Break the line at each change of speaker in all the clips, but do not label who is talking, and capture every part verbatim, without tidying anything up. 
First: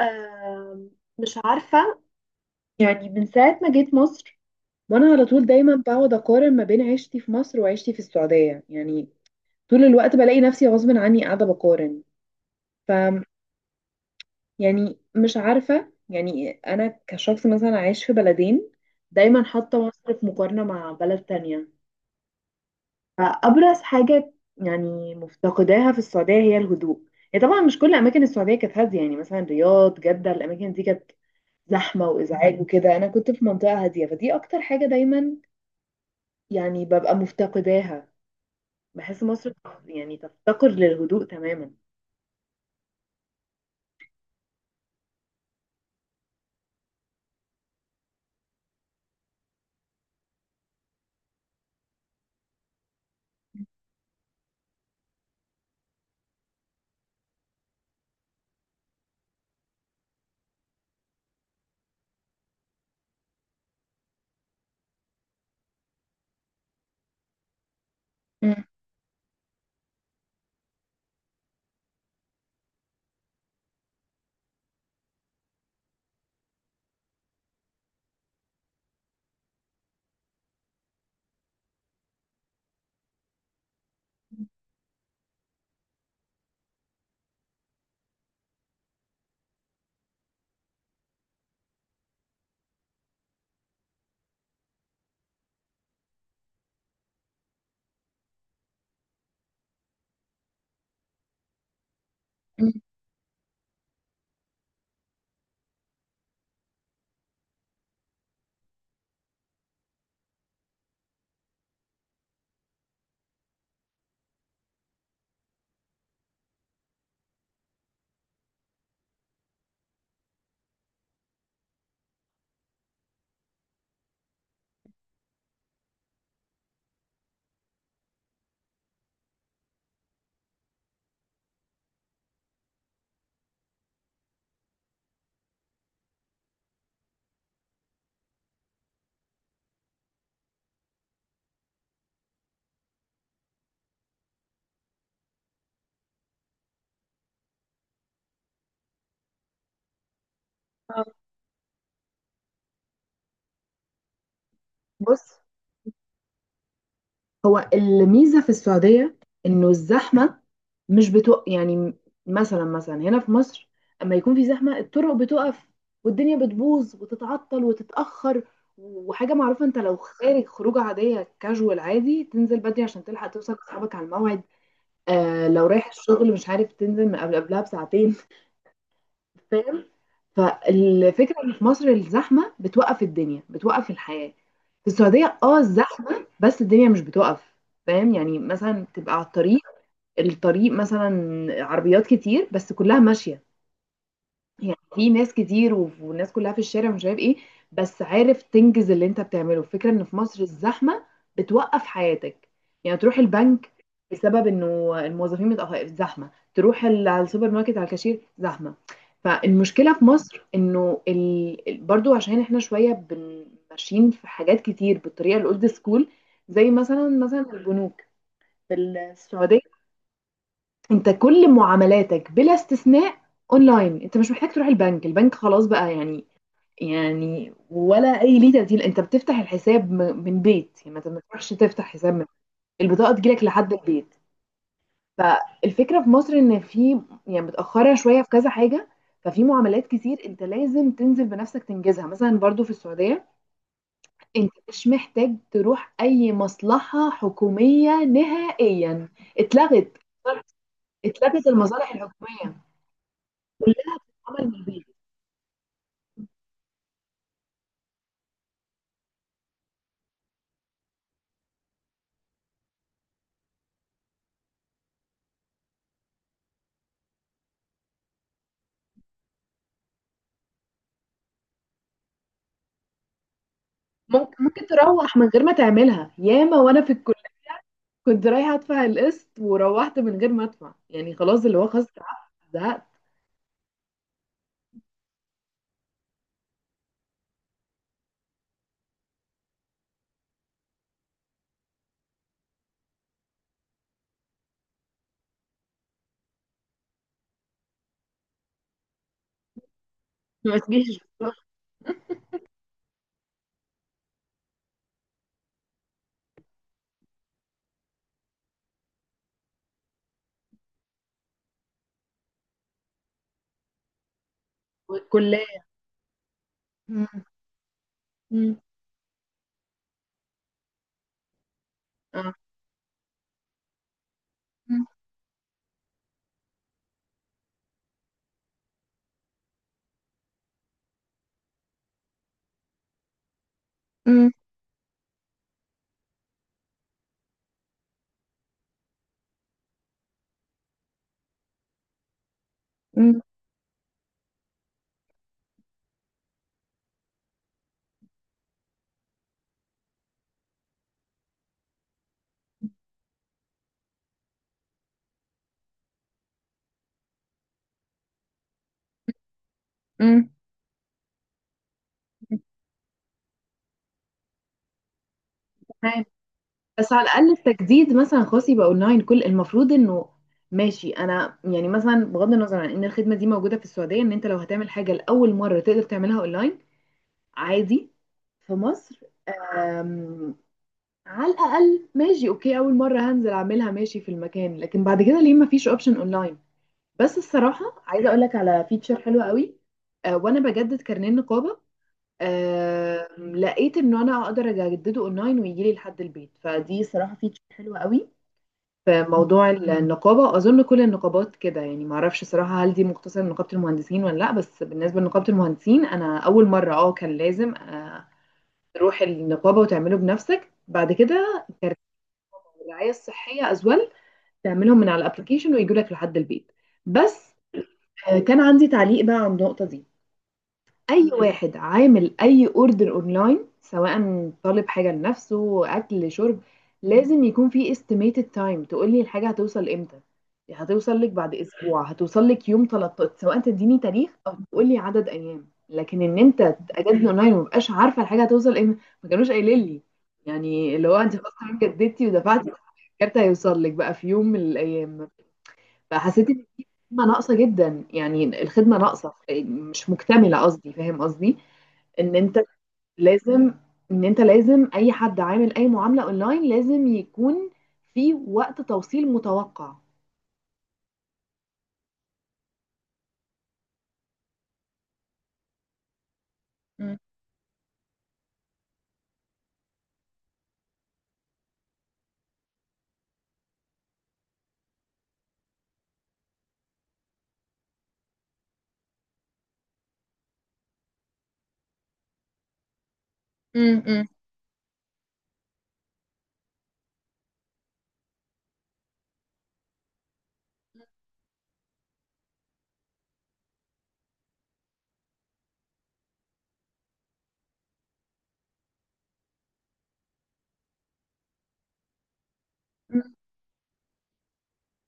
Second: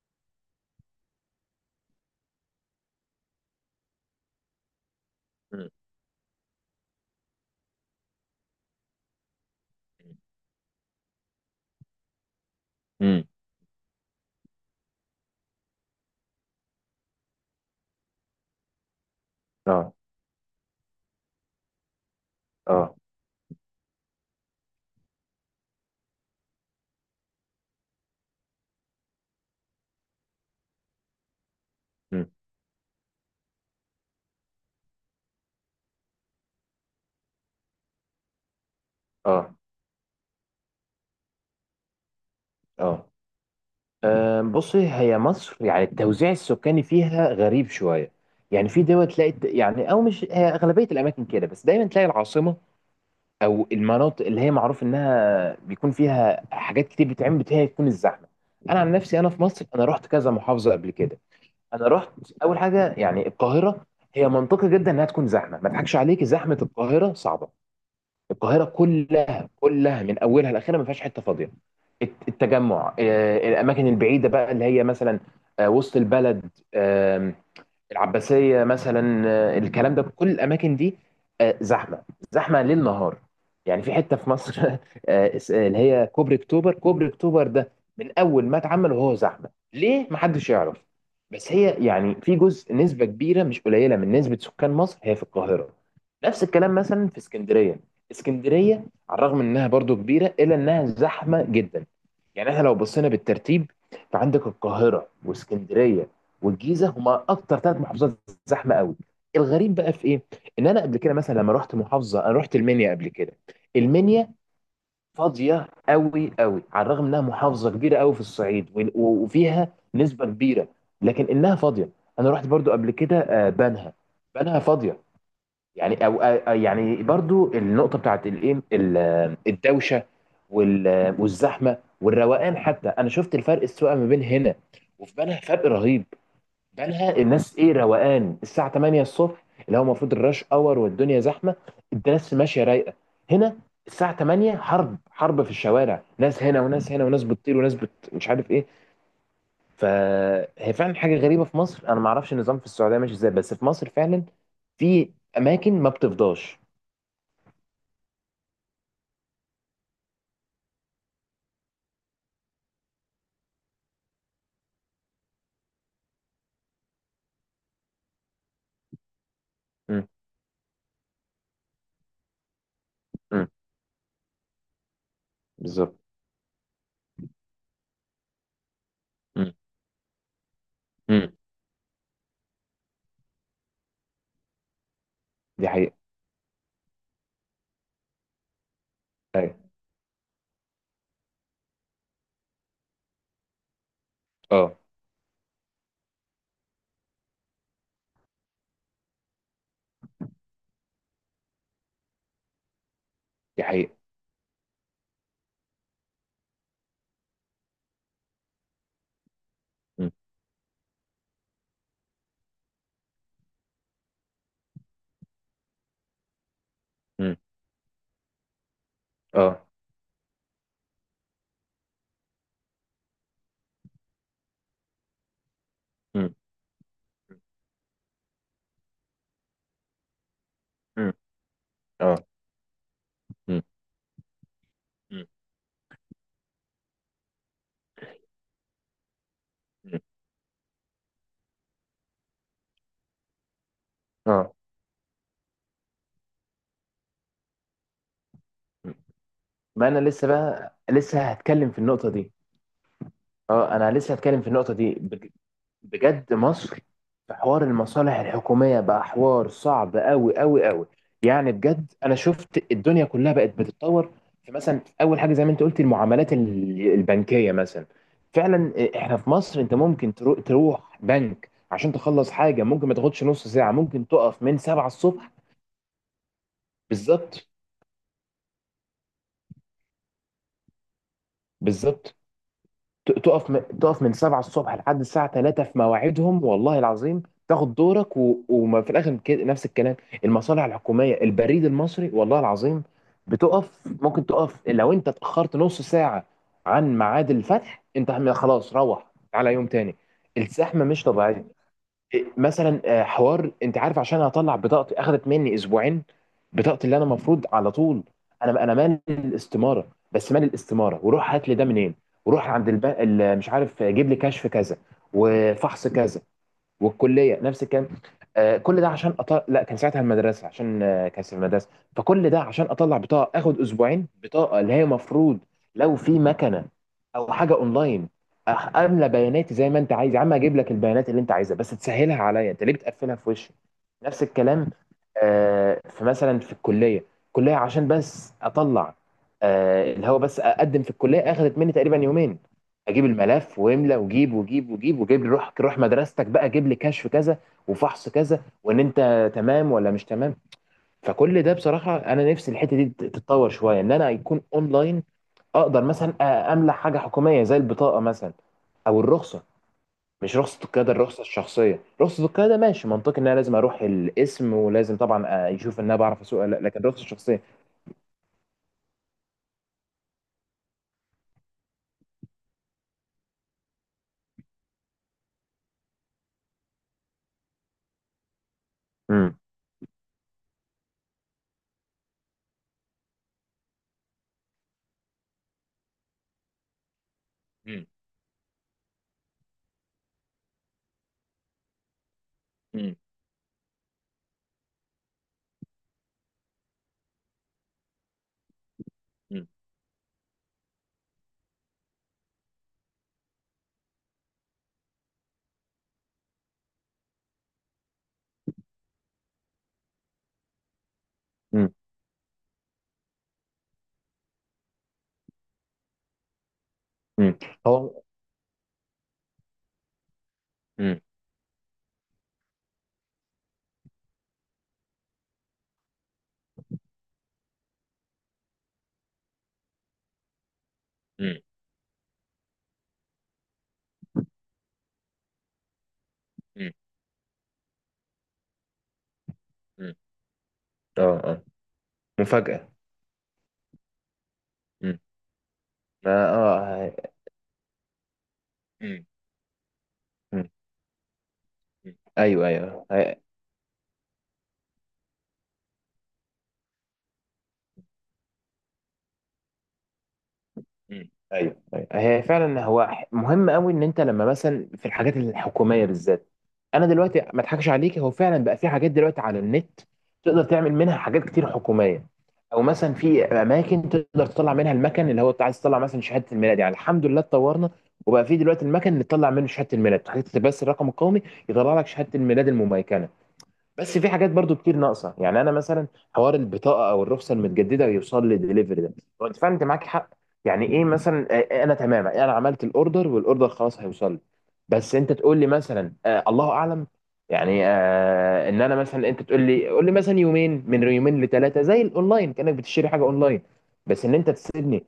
آم، مش عارفة. يعني من ساعة ما جيت مصر وانا على طول
مم.
دايما بقعد اقارن ما بين عيشتي في مصر وعيشتي في السعودية، يعني طول الوقت بلاقي نفسي غصب عني قاعدة بقارن. ف
مم.
يعني مش عارفة، يعني انا كشخص مثلا عايش في بلدين دايما حاطة
اه،
مصر في مقارنة مع بلد تانية.
اه.
فأبرز حاجة يعني مفتقداها في السعودية هي الهدوء. هي طبعا مش كل أماكن السعودية كانت هادية، يعني مثلا رياض جدة الأماكن دي كانت زحمة
مم.
وإزعاج وكده، أنا كنت في منطقة هادية فدي أكتر حاجة دايما يعني ببقى مفتقداها. بحس مصر
اه،
يعني تفتقر للهدوء تماما.
اه. آم، بصي، هي مصر يعني التوزيع السكاني فيها غريب شويه. يعني في دول تلاقي الت- يعني او مش هي اغلبيه الاماكن كده، بس دايما تلاقي العاصمه او المناطق اللي هي معروف انها بيكون فيها حاجات كتير بتتعمل بتاعي تكون الزحمه. انا عن نفسي، انا في مصر انا رحت كذا محافظه قبل كده. انا رحت اول حاجه يعني القاهره، هي منطقي جدا انها تكون زحمه، ما اضحكش عليك زحمه القاهره صعبه.
مم.
القاهره كلها كلها من اولها لاخرها ما فيهاش حته فاضيه. الت- التجمع، آه، الاماكن البعيده بقى اللي هي مثلا آه، وسط البلد، العباسية مثلا، آه، الكلام ده، كل الأماكن دي آه، زحمة. زحمة ليل نهار. يعني في حتة في مصر آه، اس- اللي هي كوبري أكتوبر. كوبري أكتوبر ده من أول ما اتعمل وهو زحمة، ليه محدش يعرف. بس هي يعني في جزء، نسبة كبيرة مش قليلة من نسبة سكان مصر هي في القاهرة. نفس الكلام مثلا في اسكندرية. اسكندرية، على الرغم إنها برضو كبيرة، إلا إنها زحمة جدا. يعني احنا
مم.
لو بصينا بالترتيب، فعندك القاهرة واسكندرية والجيزه، هما اكتر ثلاث محافظات زحمه قوي. الغريب بقى في ايه، ان انا قبل كده مثلا لما رحت محافظه، انا رحت المنيا قبل كده. المنيا فاضيه قوي قوي، على الرغم انها محافظه كبيره قوي في الصعيد وال- و- وفيها نسبه كبيره، لكن انها فاضيه. انا رحت برضو قبل كده آه، بنها. بنها فاضيه، يعني او آه، آه، يعني برضو النقطه بتاعت الايه ال- آه، الدوشه وال- آه، والزحمه والروقان، حتى انا شفت الفرق السواقه ما بين هنا وفي بنها، فرق رهيب. بالها الناس ايه، روقان. الساعه تمانيه الصبح اللي هو المفروض الراش اور والدنيا زحمه، الناس ماشيه رايقه. هنا الساعه تمانيه حرب حرب في الشوارع، ناس هنا وناس هنا وناس بتطير وناس بت... مش عارف ايه. فهي فعلا حاجه
آه.
غريبه في مصر. انا ما اعرفش النظام في السعوديه ماشي ازاي، بس في مصر فعلا في
بص،
اماكن ما بتفضاش.
هو الميزة في السعودية إنه الزحمة مش بتوق يعني. مثلا مثلا هنا في مصر أما يكون في زحمة الطرق بتقف والدنيا بتبوظ وتتعطل وتتأخر. وحاجة معروفة أنت لو
امم.
خارج خروجة عادية كاجوال عادي تنزل بدري عشان تلحق
امم.
توصل لأصحابك على الموعد. آه لو رايح
بالظبط.
الشغل مش عارف تنزل من قبل قبلها بساعتين.
امم.
فاهم؟ فالفكرة
امم.
ان في مصر الزحمة بتوقف الدنيا، بتوقف الحياة. في السعودية اه
دي حقيقه.
الزحمة بس الدنيا مش بتوقف. فاهم؟ يعني مثلا تبقى على الطريق،
ايوه.
الطريق مثلا عربيات كتير بس كلها ماشية. يعني
اه.
في ناس كتير وف- والناس كلها في الشارع مش عارف ايه، بس عارف تنجز اللي انت بتعمله. الفكرة ان في مصر الزحمة بتوقف حياتك. يعني تروح
دي
البنك
حقيقه.
بسبب انه الموظفين متأخر زحمة، تروح ال- على السوبر ماركت على الكاشير زحمة. فالمشكلة في
امم.
مصر انه ال... ال- برضو عشان احنا شوية بن- ماشيين في حاجات كتير بالطريقة الاولد سكول. زي مثلا
امم.
مثلا البنوك في السعودية،
اه.
انت كل معاملاتك بلا استثناء اونلاين. انت مش محتاج تروح البنك، البنك خلاص بقى يعني.
امم.
يعني ولا اي ليه تبديل، انت بتفتح الحساب م- من بيت، يعني ما
امم.
ما تروحش تفتح حساب
اه.
من. البطاقه تجيلك
امم.
لحد البيت.
امم.
فالفكره في مصر ان في يعني متاخره شويه في كذا حاجه. ففي معاملات
امم.
كتير انت لازم تنزل بنفسك تنجزها. مثلا برضو في السعوديه انت
اه.
مش محتاج تروح اي مصلحه حكوميه نهائيا.
ما
اتلغت،
انا لسه بقى لسه
اتلغت
هتكلم في
المصالح
النقطه دي.
الحكوميه،
اه، انا لسه هتكلم
عمل
في
من
النقطه
البيت.
دي بج- بجد. مصر في حوار المصالح الحكوميه بقى حوار صعب قوي قوي قوي. يعني بجد انا شفت الدنيا كلها بقت بتتطور. في مثلا اول حاجه زي ما انت قلت، المعاملات ال- البنكيه مثلا، فعلا. احنا في مصر انت ممكن ترو- تروح بنك عشان تخلص حاجه، ممكن ما تاخدش نص ساعه، ممكن تقف
ممكن
من
ممكن
سبعة
تروح من
الصبح.
غير ما تعملها. ياما وانا في الكليه
بالظبط.
كنت رايحه ادفع القسط وروحت من غير ما ادفع، يعني خلاص اللي هو خلاص
بالظبط.
تعبت زهقت
ت- تقف م... تقف من سبعة الصبح لحد الساعة ثلاثة في مواعيدهم، والله العظيم، تاخد دورك و... وما في الآخر كده نفس الكلام. المصالح الحكومية، البريد المصري، والله العظيم بتقف. ممكن تقف لو أنت اتأخرت نص ساعة عن ميعاد الفتح، أنت خلاص روح على يوم تاني.
ما
الزحمة
تجيش
مش طبيعية. مثلا آه، حوار انت عارف، عشان اطلع بطاقتي اخذت مني اسبوعين. بطاقتي اللي انا المفروض على طول، انا انا مال الاستماره، بس مال الاستماره وروح هات لي ده منين، وروح عند الب... ال- مش عارف، آه، جيب لي كشف كذا
الكليه.
وفحص كذا،
مم.
والكليه نفس الكلام.
مم.
آه، كل ده عشان أطلع، لا كان ساعتها المدرسه، عشان آه، كان في المدرسه. فكل
آه.
ده عشان اطلع بطاقه اخد اسبوعين، بطاقه اللي هي
مم.
مفروض لو في مكنه او حاجه اونلاين أخ- املى بياناتي زي ما انت عايز، يا عم اجيب لك البيانات اللي انت عايزها بس تسهلها عليا، انت ليه بتقفلها في وشي. نفس
مم.
الكلام. آه، فمثلا في الكليه، الكليه عشان بس اطلع آه، اللي هو بس اقدم في الكليه اخذت مني تقريبا يومين. اجيب الملف واملى وجيب وجيب وجيب وجيب لي، روح روح مدرستك بقى، جيب لي كشف كذا وفحص كذا وان انت تمام ولا مش تمام. فكل ده بصراحه انا نفسي الحته دي تت- تتطور شويه، ان انا يكون اونلاين. اقدر مثلا أ- املى حاجه حكوميه زي البطاقه مثلا، او الرخصه.
مم. مم.
مش رخصة القيادة، الرخصة الشخصية. رخصة القيادة ماشي، منطقي ان انا لازم اروح القسم، ولازم طبعا آه، يشوف ان انا
تمام.
بعرف اسوق ولا لا، لكن
بس على
الرخصة
الاقل
الشخصية.
التجديد مثلا خاص يبقى اونلاين، كل المفروض انه ماشي. انا يعني مثلا بغض النظر عن ان الخدمه دي موجوده في السعوديه، ان انت لو هتعمل حاجه لاول مره تقدر تعملها اونلاين عادي. في مصر
امم.
على الاقل ماشي اوكي اول مره هنزل اعملها ماشي في المكان، لكن بعد كده ليه ما فيش اوبشن اونلاين؟ بس الصراحه
مم.
عايزه اقول لك على فيتشر حلوه قوي. آه وانا بجدد كارنيه النقابه،
مم.
آه لقيت ان انا اقدر اجدده اونلاين ويجي لي لحد البيت، فدي صراحه فيتشر حلوه قوي. في
مم.
موضوع النقابه اظن كل النقابات كده، يعني ما اعرفش صراحه هل دي مختصه لنقابه المهندسين ولا لا، بس بالنسبه لنقابه المهندسين انا اول مره اه كان لازم آه تروح النقابه وتعمله بنفسك. بعد كده
امم.
الرعايه الصحيه از ويل، تعملهم من على الابلكيشن ويجوا لك لحد البيت. بس
امم. هو.
آه، كان عندي تعليق بقى عن النقطه دي.
امم.
اي واحد عامل اي اوردر اونلاين، سواء طالب حاجه لنفسه اكل شرب، لازم يكون في estimated time تقول لي الحاجه هتوصل امتى. هتوصل لك بعد
مم.
اسبوع، هتوصل لك يوم ثلاثة عشر، سواء تديني تاريخ او تقول لي عدد ايام. لكن ان انت
مم.
تجدد اونلاين ومبقاش عارفه الحاجه هتوصل امتى، ما كانوش قايلين لي.
مم.
يعني اللي هو
اه.
انت خلاص
اه.
تمام، جددتي ودفعتي،
مفاجأة.
الكارت هيوصل لك بقى في يوم من
امم.
الايام.
اه.
فحسيت ان في
آه.
خدمه ناقصه جدا، يعني الخدمه
مم.
ناقصه مش مكتمله
مم.
قصدي، فاهم قصدي؟
مم.
ان انت
ايوه. ايوه.
لازم ان انت لازم اي حد عامل اي معامله اونلاين لازم يكون في وقت توصيل متوقع.
مم. ايوه. ايوه. هي فعلا هو ح- مهم قوي ان انت لما مثلا في الحاجات الحكوميه بالذات. انا
مم.
دلوقتي ما اضحكش عليك، هو فعلا بقى في حاجات دلوقتي على النت تقدر تعمل منها حاجات كتير حكوميه، او مثلا في اماكن تقدر تطلع منها المكن اللي هو انت عايز تطلع مثلا شهاده الميلاد. يعني الحمد لله اتطورنا، وبقى في دلوقتي المكن اللي تطلع منه شهاده الميلاد، تحط بس الرقم القومي يطلع لك شهاده الميلاد المميكنه. بس
مم.
في حاجات برضو كتير ناقصه. يعني انا مثلا حوار البطاقه او الرخصه المتجدده ويوصل لي ديليفري ده، هو انت فعلا، انت معاك حق. يعني ايه مثلا، آه، انا تمام، انا عملت الاوردر والاوردر خلاص هيوصل لي، بس انت تقول لي مثلا آه الله اعلم. يعني آه ان انا مثلا، انت تقول لي قول لي مثلا يومين، من يومين لثلاثه، زي الاونلاين، كانك بتشتري حاجه
مم.
اونلاين. بس ان انت تسيبني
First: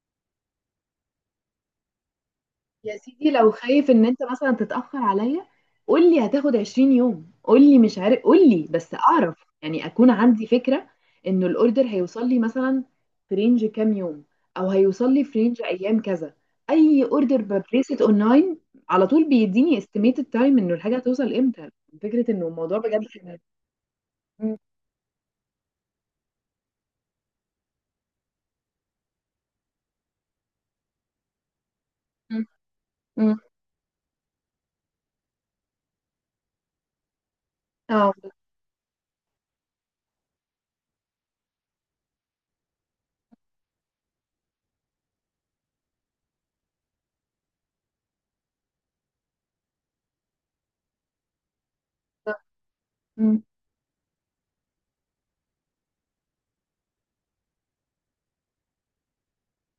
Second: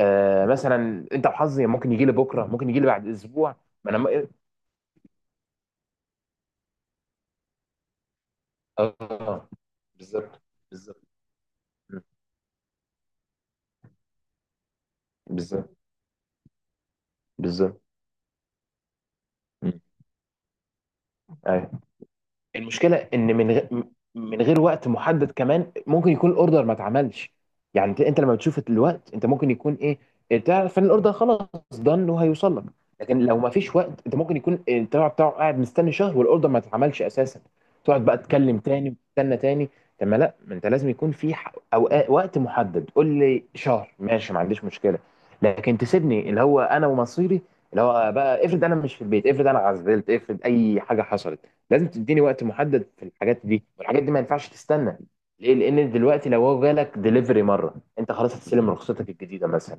آه مثلا انت وحظي، ممكن يجي لي بكره، ممكن يجي لي
يا
بعد
سيدي لو
اسبوع.
خايف
ما انا
ان انت
م-
مثلا تتأخر عليا قول لي هتاخد عشرين يوم، قول لي مش عارف، قول لي بس اعرف،
اه.
يعني اكون
بالظبط.
عندي فكرة
بالظبط.
انه الاوردر هيوصل لي مثلا في رينج كام يوم، او هيوصل لي في رينج
بالظبط.
ايام كذا. اي اوردر
بالظبط.
ببريست اونلاين على طول بيديني
مم.
استيميتد تايم انه الحاجة هتوصل امتى.
ايوه.
فكرة انه الموضوع
المشكله
بجد.
ان من غ... من
مم.
غير وقت محدد كمان ممكن يكون الاوردر ما اتعملش. يعني انت إنت لما بتشوف الوقت، انت ممكن يكون ايه، تعرف ان الاوردر خلاص دن
مم.
وهيوصل لك. لكن
مم.
لو ما فيش وقت، انت ممكن يكون التبع بتاعه قاعد مستني شهر والاوردر ما اتعملش اساسا، تقعد
اه
بقى تكلم تاني وتستنى تاني. طب ما لا ما انت لازم يكون في ح- اوقات وقت محدد. قول لي شهر ماشي، ما عنديش مشكله، لكن تسيبني اللي هو انا ومصيري. اللي هو بقى افرض انا مش في البيت، افرض انا عزلت، افرض اي حاجه حصلت. لازم تديني
بالظبط.
وقت محدد في الحاجات
مم.
دي، والحاجات دي ما ينفعش تستنى. ليه، لان دلوقتي لو هو جالك ديليفري مره، انت خلاص هتستلم رخصتك الجديده مثلا.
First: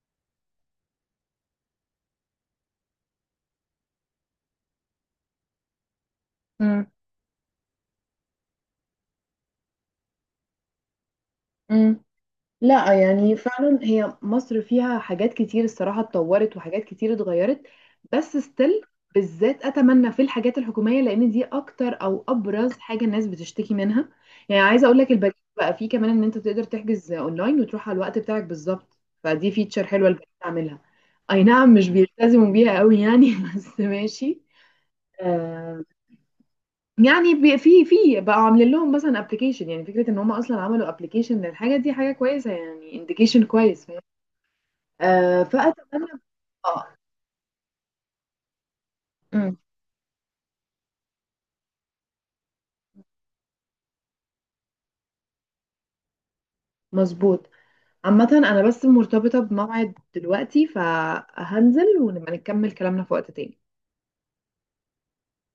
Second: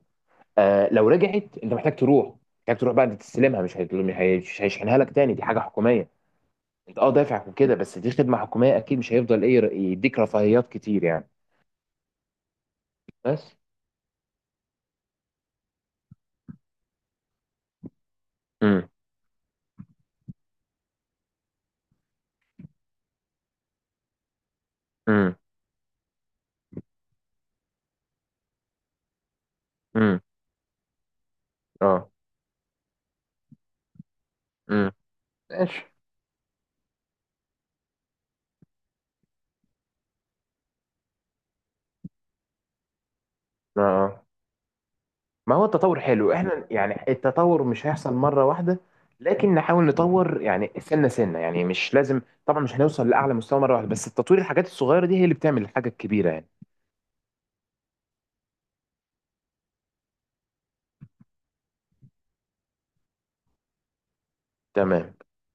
آه لو رجعت انت محتاج تروح، محتاج تروح بعد تستلمها، مش هيطل- مش هي- مش هيشحنها لك تاني، دي حاجه حكوميه.
مم.
انت، اه، دافع وكده، بس دي خدمه حكوميه، اكيد مش هيفضل ايه ر- يديك رفاهيات كتير يعني،
مم. لا يعني
بس.
فعلا هي مصر فيها حاجات كتير الصراحة اتطورت وحاجات كتير اتغيرت، بس ستيل
امم.
بالذات اتمنى في الحاجات الحكومية لان دي اكتر او ابرز حاجة الناس بتشتكي منها. يعني عايزة اقول لك البديل
امم.
بقى، فيه كمان ان انت تقدر تحجز اونلاين وتروح على الوقت بتاعك بالظبط، فدي فيتشر حلوة
امم.
البديل عاملها. اي نعم مش
اه.
بيلتزموا بيها قوي يعني، بس ماشي.
امم.
آه،
ماشي.
يعني بي- في في بقوا عاملين لهم مثلا ابلكيشن، يعني فكره ان هم اصلا عملوا ابلكيشن للحاجه دي حاجه كويسه يعني، انديكيشن
اه.
كويس.
آه.
آه
ما هو التطور
فأتمنى.
حلو، احنا
اه
يعني التطور مش هيحصل مرة واحدة،
أمم،
لكن نحاول نطور يعني سنة سنة، يعني مش لازم. طبعا مش هنوصل لأعلى مستوى مرة واحدة، بس التطوير الحاجات الصغيرة دي هي اللي بتعمل الحاجة الكبيرة يعني.
مظبوط. عامة أنا بس مرتبطة بموعد دلوقتي فهنزل ونبقى نكمل كلامنا في وقت تاني.
تمام.